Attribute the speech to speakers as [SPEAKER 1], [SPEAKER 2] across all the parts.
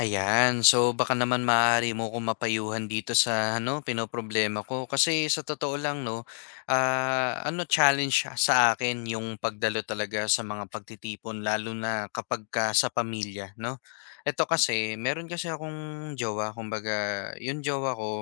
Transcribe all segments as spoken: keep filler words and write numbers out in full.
[SPEAKER 1] Ayan. So baka naman maaari mo akong mapayuhan dito sa ano, pinoproblema ko. Kasi sa totoo lang 'no, ah, ano challenge siya sa akin yung pagdalo talaga sa mga pagtitipon lalo na kapagka sa pamilya 'no. Eto kasi, meron kasi akong jowa, kumbaga yung jowa ko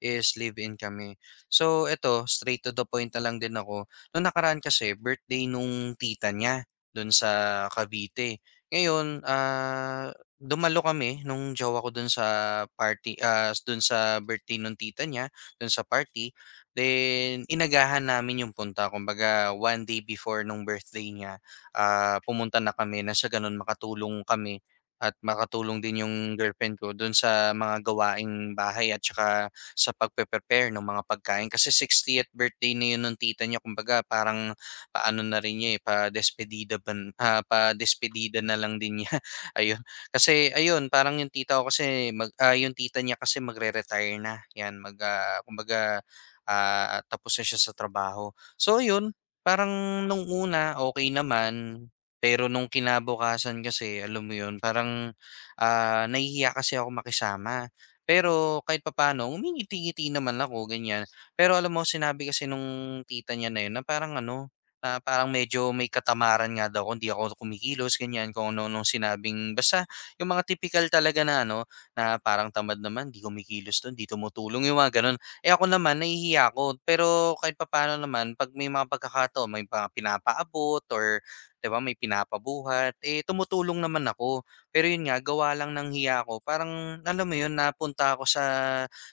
[SPEAKER 1] is live-in kami. So eto, straight to the point na lang din ako. Nung nakaraan kasi birthday nung tita niya dun sa Cavite. Ngayon, ah dumalo kami nung jowa ko dun sa party, ah, dun sa birthday nung tita niya, dun sa party. Then inagahan namin yung punta. Kumbaga one day before nung birthday niya, ah, pumunta na kami na sa ganun makatulong kami at makatulong din yung girlfriend ko dun sa mga gawaing bahay at saka sa pagpe-prepare ng mga pagkain. Kasi sixtieth birthday na yun nung tita niya. Kumbaga parang paano na rin niya eh, pa-despedida, ban, ah, pa-despedida na lang din niya. Ayun. Kasi ayun, parang yung tita ko kasi mag ah, yung tita niya kasi magre-retire na, 'yan mag, ah, kumbaga, ah, tapos na siya sa trabaho. So ayun, parang nung una okay naman, pero nung kinabukasan kasi alam mo 'yun, parang, ah, nahihiya kasi ako makisama. Pero kahit papaano umingiti-ngiti naman ako ganiyan. Pero alam mo sinabi kasi nung tita niya na 'yun na parang ano, na parang medyo may katamaran nga daw ako, hindi ako kumikilos ganiyan, kung ano nung sinabing basta yung mga tipikal talaga na ano, na parang tamad naman, "'Di kumikilos 'to, 'di tumutulong." Yung mga gano'n. Eh, ako naman nahihiya ako, pero kahit papaano naman 'pag may mga pagkakataon, may mga pinapaabot or 'di ba may pinapabuhat, eh, tumutulong naman ako. Pero yun nga, gawa lang ng hiya ko parang alam mo yun, napunta ako sa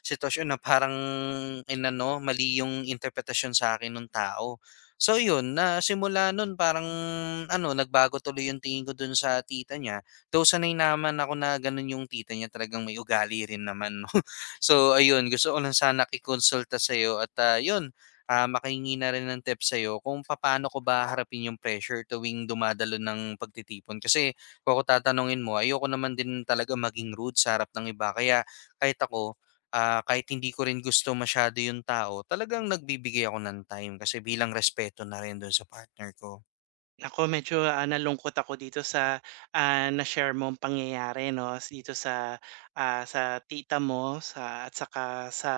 [SPEAKER 1] sitwasyon na parang inano, mali yung interpretasyon sa akin ng tao. So yun, na simula nun parang ano, nagbago tuloy yung tingin ko dun sa tita niya. Though sanay naman ako na gano'n yung tita niya talagang may ugali rin naman 'no. So ayun, gusto ko lang sana ikonsulta sa'yo at, ah, yun, ah, makahingi na rin ng tips sa'yo kung papaano ko ba harapin yung pressure tuwing dumadalo ng pagtitipon. Kasi kung ako tatanungin mo ayoko naman din talaga maging rude sa harap ng iba kaya kahit ako, ah, kahit hindi ko rin gusto masyado yung tao talagang nagbibigay ako ng time kasi bilang respeto na rin dun sa partner ko.
[SPEAKER 2] Ako medyo, ah, nalungkot ako dito sa, ah, na-share mong pangyayari 'no, s- dito sa, ah, sa tita mo sa at saka sa,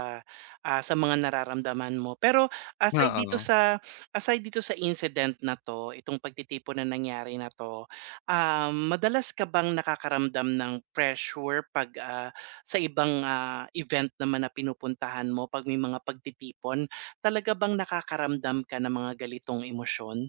[SPEAKER 2] ah, sa mga nararamdaman mo. Pero aside dito
[SPEAKER 1] Oo.
[SPEAKER 2] sa aside dito sa incident na 'to, itong pagtitipon na nangyari na 'to, um, madalas ka bang nakakaramdam ng pressure 'pag, ah, sa ibang, ah, event naman na pinupuntahan mo 'pag may mga pagtitipon? Talaga bang nakakaramdam ka ng mga galitong emosyon?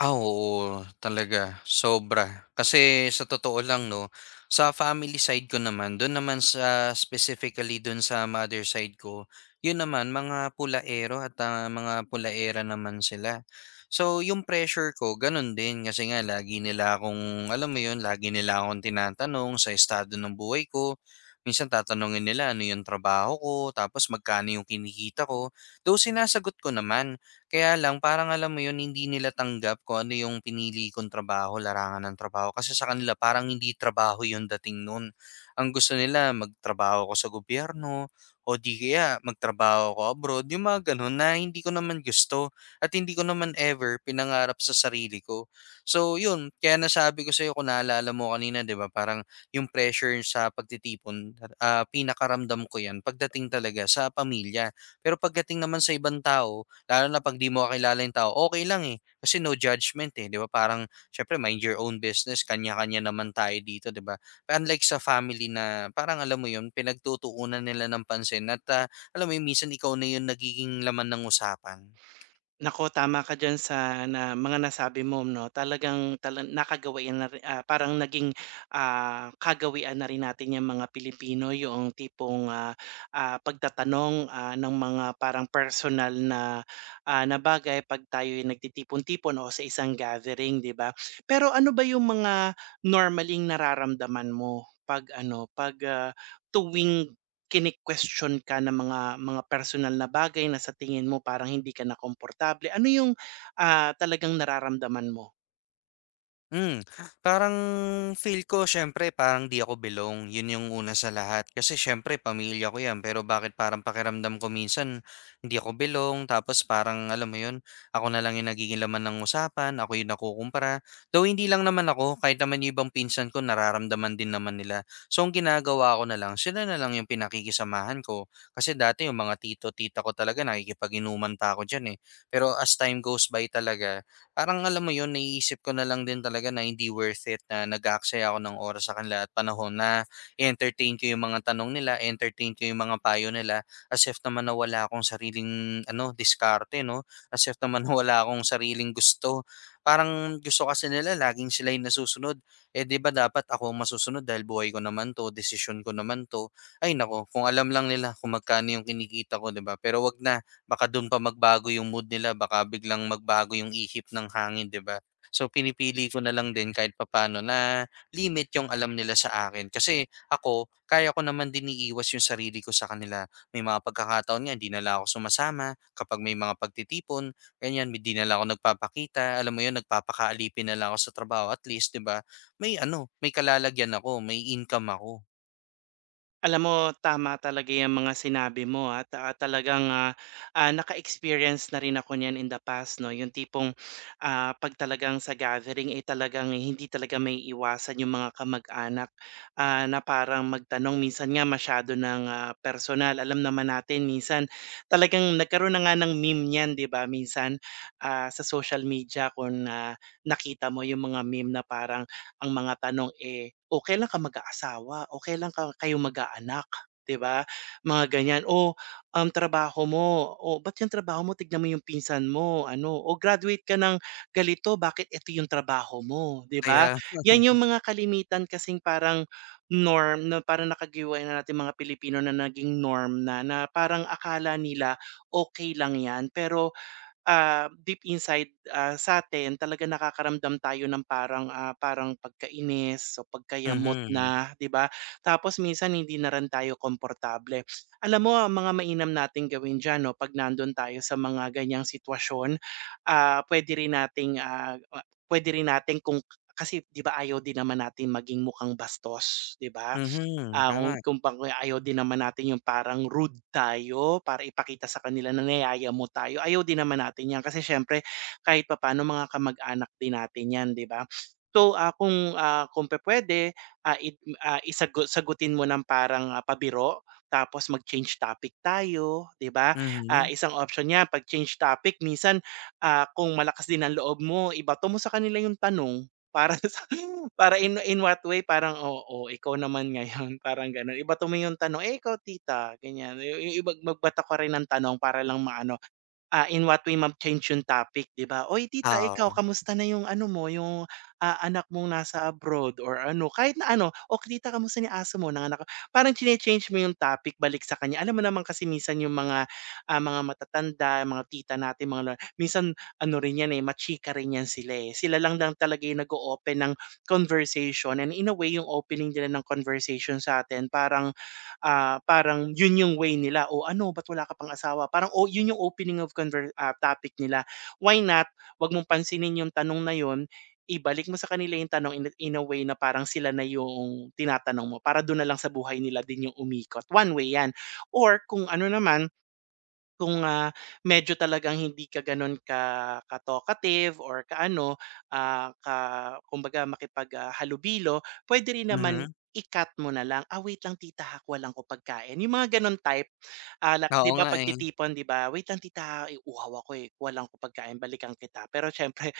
[SPEAKER 1] Ah, oo talaga, sobra. Kasi sa totoo lang 'no, sa family side ko naman, dun naman sa specifically dun sa mother side ko, yun naman mga pulaero at, ah, mga pulaera naman sila. So, yung pressure ko ganun din kasi nga lagi nila akong alam mo yun, lagi nila akong tinatanong sa estado ng buhay ko. Minsan tatanungin nila ano yung trabaho ko, tapos magkano yung kinikita ko, though sinasagot ko naman. Kaya lang parang alam mo yun, hindi nila tanggap kung ano yung pinili kong trabaho, larangan ng trabaho. Kasi sa kanila parang hindi trabaho yung dating nun. Ang gusto nila magtrabaho ko sa gobyerno o di kaya magtrabaho ko abroad. Yung mga ganun na hindi ko naman gusto at hindi ko naman ever pinangarap sa sarili ko. So yun, kaya nasabi ko sa'yo kung naalala mo kanina, di ba? Parang yung pressure sa pagtitipon, ah, pinakaramdam ko yan pagdating talaga sa pamilya. Pero pagdating naman sa ibang tao, lalo na 'pag 'di mo kakilala yung tao, okay lang, eh, kasi no judgment, eh, 'di ba? Parang siyempre mind your own business, kanya-kanya naman tayo dito, 'di ba? Pero unlike sa family na parang alam mo 'yun, pinagtutuunan nila ng pansin at, ah, alam mo 'yun, minsan ikaw na 'yung nagiging laman ng usapan.
[SPEAKER 2] Nako, tama ka dyan sa na mga nasabi mo 'no. Talagang tala nakagawian na ri ah, parang naging, ah, kagawian na rin natin yung mga Pilipino, yung tipong, ah, ah, pagtatanong, ah, ng mga parang personal na, ah, na bagay 'pag tayo'y nagtitipon-tipon o sa isang gathering, 'di ba? Pero ano ba yung mga normaling nararamdaman mo 'pag ano, 'pag, ah, tuwing kini-question ka ng mga mga personal na bagay na sa tingin mo parang hindi ka na komportable, ano yung, ah, talagang nararamdaman mo?
[SPEAKER 1] Hmm, parang feel ko siyempre parang 'di ako belong, 'yun yung una sa lahat. Kasi siyempre pamilya ko 'yan, pero bakit parang pakiramdam ko minsan hindi ako belong, tapos parang alam mo 'yun, ako na lang yung nagiging laman ng usapan, ako yung nakukumpara. Though hindi lang naman ako, kahit naman yung ibang pinsan ko nararamdaman din naman nila. So ang ginagawa ko na lang, sila na lang yung pinakikisamahan ko. Kasi dati yung mga tito, tita ko talaga nakikipag-inuman pa ako diyan eh. Pero as time goes by talaga parang alam mo yun, naiisip ko na lang din talaga na hindi worth it na nag-aaksaya ako ng oras sa kanila at panahon na entertain ko yung mga tanong nila, entertain ko yung mga payo nila as if naman na wala akong sariling ano, diskarte, no? As if naman na wala akong sariling gusto. Parang gusto kasi nila laging sila yung nasusunod. Eh 'di ba dapat ako ang masusunod dahil buhay ko naman 'to, desisyon ko naman 'to. Ay nako, kung alam lang nila kung magkano yung kinikita ko, 'di ba? Pero wag na. Baka dun pa magbago yung mood nila, baka biglang magbago yung ihip ng hangin, 'di ba? So, pinipili ko na lang din kahit papaano na limit yung alam nila sa akin. Kasi ako, kaya ko naman din iiwas yung sarili ko sa kanila. May mga pagkakataon nga, hindi na lang ako sumasama. Kapag may mga pagtitipon, ganyan, hindi na lang ako nagpapakita. Alam mo yun, nagpapakaalipin na lang ako sa trabaho. At least, di ba, may ano, may kalalagyan ako, may income ako.
[SPEAKER 2] Alam mo, tama talaga yung mga sinabi mo at, ah, talagang, ah, ah, naka-experience na rin ako niyan in the past 'no, yung tipong, ah, 'pag talagang sa gathering, eh, talagang eh, hindi talaga may maiiwasan yung mga kamag-anak, ah, na parang magtanong. Minsan nga masyado ng, ah, personal. Alam naman natin minsan talagang nagkaroon na nga ng meme niyan, 'di ba? Minsan, ah, sa social media kung, ah, nakita mo yung mga meme na parang ang mga tanong, eh, "O kailan ka mag-aasawa? O kailan ka kayo mag-aanak?" 'Di ba? Mga ganyan. "O, ang trabaho mo, o ba't yung trabaho mo tignan mo yung pinsan mo ano, o graduate ka ng ganito, bakit ito yung trabaho mo?" 'Di ba?
[SPEAKER 1] Kaya,
[SPEAKER 2] Yan yung mga kalimitan kasing parang norm na parang nakagawian na natin mga Pilipino na naging norm na, na parang akala nila okay lang yan pero ah, deep inside, ah, sa'tin talagang nakakaramdam tayo ng parang, ah, parang pagkainis o pagkayamot
[SPEAKER 1] mhm,
[SPEAKER 2] na, 'di ba? Tapos minsan hindi na rin tayo komportable. Alam mo ang mga mainam nating gawin diyan 'no, 'pag nandun tayo sa mga ganiyang sitwasyon, ah, puwede rin nating, ah, puwede rin natin kung kasi 'di ba ayaw din naman natin maging mukhang bastos, 'di ba?
[SPEAKER 1] mhm,
[SPEAKER 2] Ah, kung
[SPEAKER 1] tama.
[SPEAKER 2] kung kumbaga ayaw din naman natin yung parang rude tayo para ipakita sa kanila na niyayamo tayo, ayaw din naman natin 'yan kasi siyempre kahit papaano mga kamag-anak din natin 'yan, 'di ba? So, ah, kung, ah, kung pe pwede ah, it ah, isagu sagutin mo ng parang, ah, pabiro tapos mag-change topic tayo, 'di ba? Ah,
[SPEAKER 1] Mhm,
[SPEAKER 2] isang option 'yan 'pag change topic minsan, ah, kung malakas din ang loob mo ibato mo sa kanila yung tanong para sa para in in what way? Parang, oo, ikaw naman ngayon, parang gano'n. Iba tumayo yung tanong, "Eh, ikaw tita?" Ganyan. Yung yung iba magbato ka rin ng tanong para lang maano. Ah, in what way ma-change yung topic, 'di ba? "Uy tita,
[SPEAKER 1] oo,
[SPEAKER 2] ikaw kamusta na yung ano mo, yung, ah, anak mong nasa abroad?" Or ano, kahit na ano, "O tita kamusta na aso mo, nanganak ko. Parang chine-change mo yung topic balik sa kanya. Alam mo naman kasi minsan yung mga, ah, mga matatanda, mga tita natin, mga lola, minsan ano rin yan, eh, machika rin yan sila, eh. Sila lang lang talaga yung nag open ng conversation, and in a way yung opening nila ng conversation sa sa'tin parang ah, parang yun yung way nila, o ano ba't wala ka pang asawa?" Parang o yun yung opening of conver ah, topic nila. Why not, 'wag mong pansinin yung tanong na yun, ibalik mo sa kanila yung tanong in a in a way na parang sila na yung tinatanong mo para dun na lang sa buhay nila din yung umikot, one way yan. Or kung ano naman kung, ah, medyo talagang hindi ka gano'n ka ka-talkative or ka ano, ah, ka kumbaga makipag, ah, halubilo, puwede rin naman
[SPEAKER 1] mhm.
[SPEAKER 2] i-cut mo na lang, "Ah, wait lang tita ha, kuha lang ko pagkain." Yung mga gano'n type. Ah, like 'di
[SPEAKER 1] Oo
[SPEAKER 2] ba
[SPEAKER 1] nga, eh.
[SPEAKER 2] pagtitipon 'di ba, "Wait lang tita ha, eh, uhaw ako, eh, kuha lang ko pagkain, balikan kita." Pero siyempre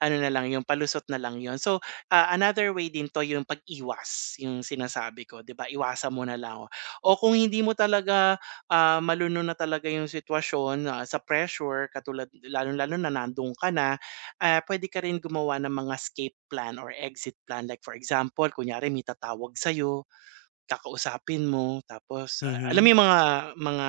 [SPEAKER 2] ano na lang yung palusot na lang yon. So, ah, another way din 'to yung pag-iwas, yung sinasabi ko, 'di ba? Iwasan mo na lang o o kung hindi mo talaga, ah, malunod na talaga yung sitwasyon, ah, sa pressure katulad lalo lalo na nandun ka na, ah, puwede ka rin gumawa ng mga escape plan or exit plan. Like for example, kunyari may tatawag sa'yo. Kakausapin mo tapos, ah, alam mo
[SPEAKER 1] Mhm,
[SPEAKER 2] yung mga mga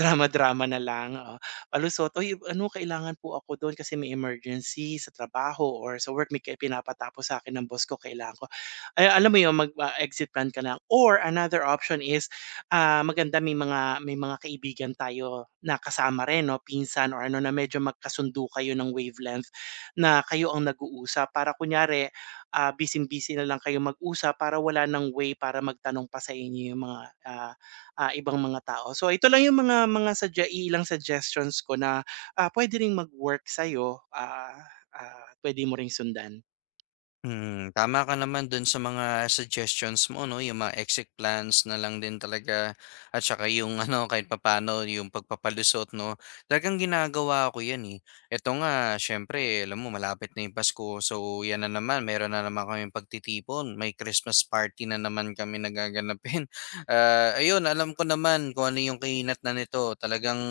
[SPEAKER 2] drama-drama na lang, oo. Palusot, "Uy, ano kailangan po ako dun kasi may emergency sa trabaho or sa work may ka pinapatapos sa akin ng boss ko kailangan ko." Ay, alam mo yun mag ah, exit plan ka lang or another option is, ah, maganda may mga may mga kaibigan tayo na kasama rin 'no, pinsan or ano na medyo magkasundo kayo ng wavelength na kayo ang nag-uusap para kunyari ah, busy-busy na lang kayo mag-usap para wala ng way para magtanong pa sa inyo yung mga, ah, ah, ibang mga tao. So ito lang yung mga mga sadya ilang suggestions ko na, ah, puwede ring mag-work sa'yo, ah, ah, puwede mo ring sundan.
[SPEAKER 1] mm. Tama ka naman dun sa mga suggestions mo 'no, yung mga exit plans na lang din talaga at saka yung ano, kahit papaano yung pagpapalusot 'no. Talagang ginagawa ko 'yan, eh. Eto nga, siyempre alam mo malapit na yung Pasko, so 'yan na naman meron na naman kami pagtitipon, may Christmas party na naman kami nagaganapin. gaganapin. Ah, ayun alam ko naman kung ano yung kahinatnan nito, talagang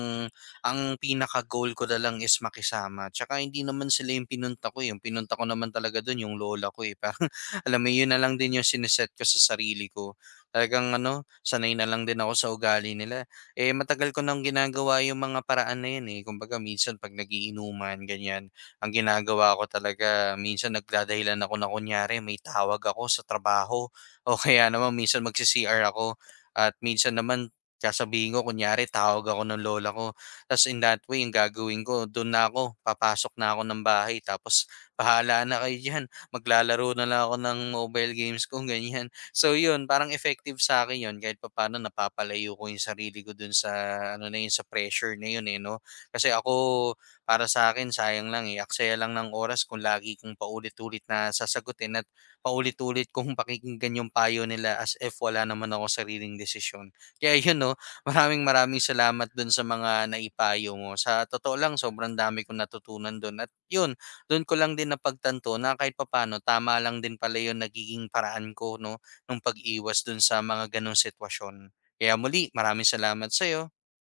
[SPEAKER 1] ang pinaka-goal ko na lang is makisama. Tsaka hindi naman sila yung pinunta ko, eh, yung pinunta ko naman talaga dun yung lola ko, eh. Parang alam mo yun na lang din yung siniset ko sa sarili ko. Talagang ano, sanay na lang din ako sa ugali nila. Eh matagal ko nang ginagawa yung mga paraan na yun, eh. Kumbaga minsan pag nagiinuman, ganyan, ang ginagawa ko talaga, minsan nagdadahilan ako na kunyari may tawag ako sa trabaho o kaya naman minsan magsi-C R ako at minsan naman sasabihin ko kunyari tawag ako ng lola ko tapos in that way yung gagawin ko dun na ako, papasok na ako ng bahay tapos bahala na kayo diyan. Maglalaro na lang ako ng mobile games ko ganyan. So yun, parang effective sa akin yun kahit papaano napapalayo ko yung sarili ko dun sa ano na yun sa pressure na yun eh no. Kasi ako para sa akin sayang lang eh. Aksaya lang ng oras kung lagi kong paulit-ulit na sasagutin at paulit-ulit kung pakikinggan yung payo nila as if wala naman ako sariling desisyon. Kaya yun no, maraming maraming salamat dun sa mga naipayo mo. Sa totoo lang, sobrang dami kong natutunan dun. At yun, dun ko lang din napagtanto na kahit papano, tama lang din pala yun nagiging paraan ko no, nung pag-iwas dun sa mga ganong sitwasyon. Kaya muli, maraming salamat sa'yo.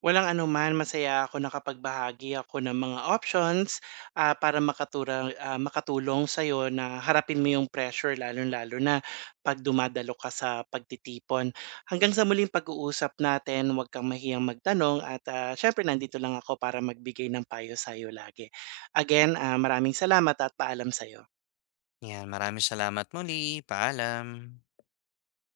[SPEAKER 2] Walang anuman, masaya ako nakapagbahagi ako ng mga options, ah, para makatura ah, makatulong sa'yo na harapin mo yung pressure lalo lalo na 'pag dumadalo ka sa pagtitipon. Hanggang sa muling pag-uusap natin, huwag kang mahiyang magtanong at, ah, siyempre nandito lang ako para magbigay ng payo sa'yo lagi. Again, ah, maraming salamat at paalam sa'yo.
[SPEAKER 1] Yan, maraming salamat muli. Paalam.